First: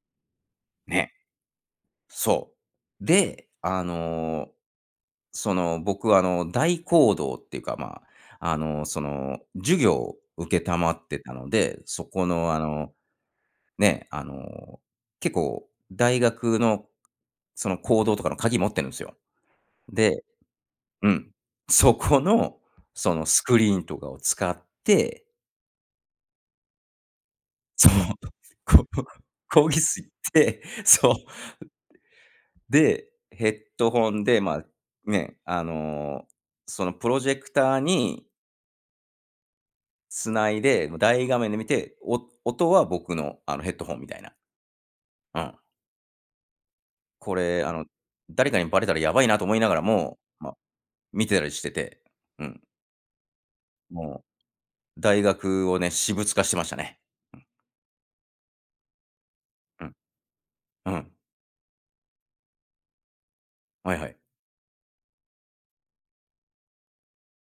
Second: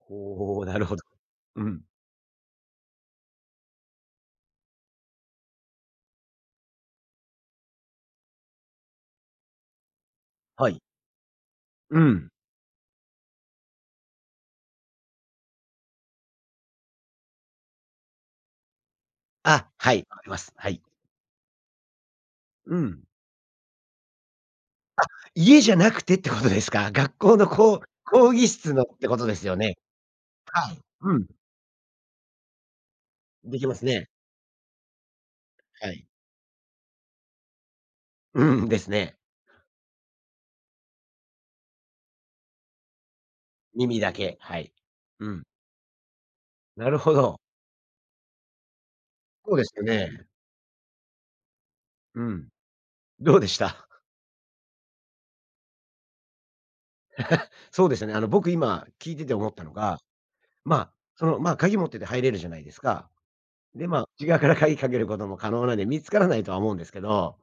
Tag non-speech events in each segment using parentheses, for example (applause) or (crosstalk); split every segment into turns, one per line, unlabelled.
ほう、なるほど。
ね。
うん。
そう、で、あの、その僕はあの、大講堂っていうか、まあ、あの、その授業を承
はい。
ってたので。
う
そこ
ん。
のあの、ね、あの、結構大学の、その講堂とかの鍵持ってるんすよ。
あ、はい、わか
で
ります。はい。
うん、そこの、
うん。
そのスクリーンとかを使っ
あ、
て
家じゃなくてってことですか？学校のこう
そう、
講義室の
こ
っ
う
てことですよ
講
ね。
義室行って
はい、
そう。
う
う
ん。
で、ヘッ
できます
ド
ね。
ホンで、ま、ね、あ
はい。
の、そのプロジェクターに
うん、ですね。
つないで、も、大画面で見て、お音は僕の、あのヘッドホン
耳
み
だ
たいな。
け、はい。う
う
ん。
ん。
なるほ
こ
ど。
れ、あの、誰かにバレたら、やばいなと
そう
思い
で
な
す
がら
よ
も、
ね。
ま、見てたりしてて、
う
う
ん。
ん。
どうでした？
もう、大学をね、私物化してましたね。うん。
(laughs) そうですよね。あの、僕今聞いてて思ったの
うん。
が、ま、
うん。
その、ま、鍵持ってて入れるじゃないですか。で、
はいは
ま、
い。
内側から鍵かけることも、可能なんで、見つからないとは思うんですけど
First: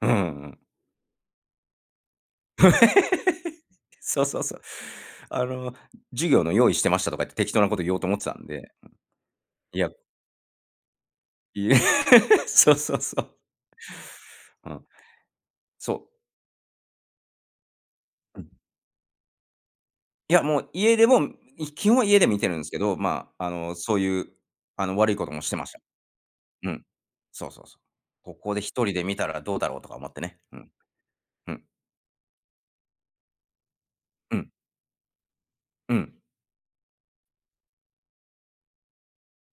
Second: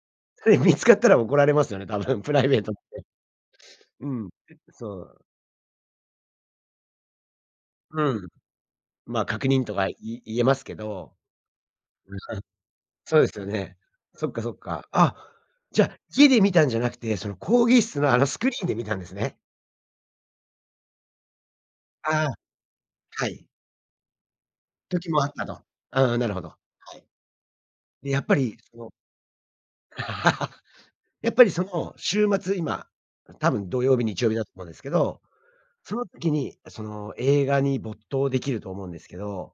うーん、う
つい、
ん。
見つかったら怒られますよね、多分、プライベートって。
(laughs)
う
そ
ん。
う
う
そうそう。
そう。
あの、授業の用意してましたと言って、適当なことを言おうと
う
思って
ん。
たんで、う
ま、確認と
ん、い
か、
や
い言えますけど。
いえ、
うるさい。
(laughs) そうそうそ
そうで
う。
すよね。そっかそっ
うん。
か。あ、じゃ
そ
あ、
う。
家で見たんじゃなくて、その講義室の、あのス
う
ク
ん。
リーンで見たんですね？
いや、もう家でもん、い基本は家で
ああ、
見てるんすけど、
は
まあ、
い。
あの、そういう、あの、
時
悪い
も
こ
あ
と
っ
も
た
して
と。
ました。
うんうん、なるほど。
うん。
はい。
そうそうそう
で、やっ
「こ
ぱ
こ
り
で一
その
人で見たら、どうだろう」とか思ってね。う
(laughs)
ん。
やっぱり
う
そ
ん。
の、週末今、うん、多分土曜日、日曜日
う
だ
ん。
思うんですけど。
う
その
ん。
時に、その映画に、没頭できると思うんですけど。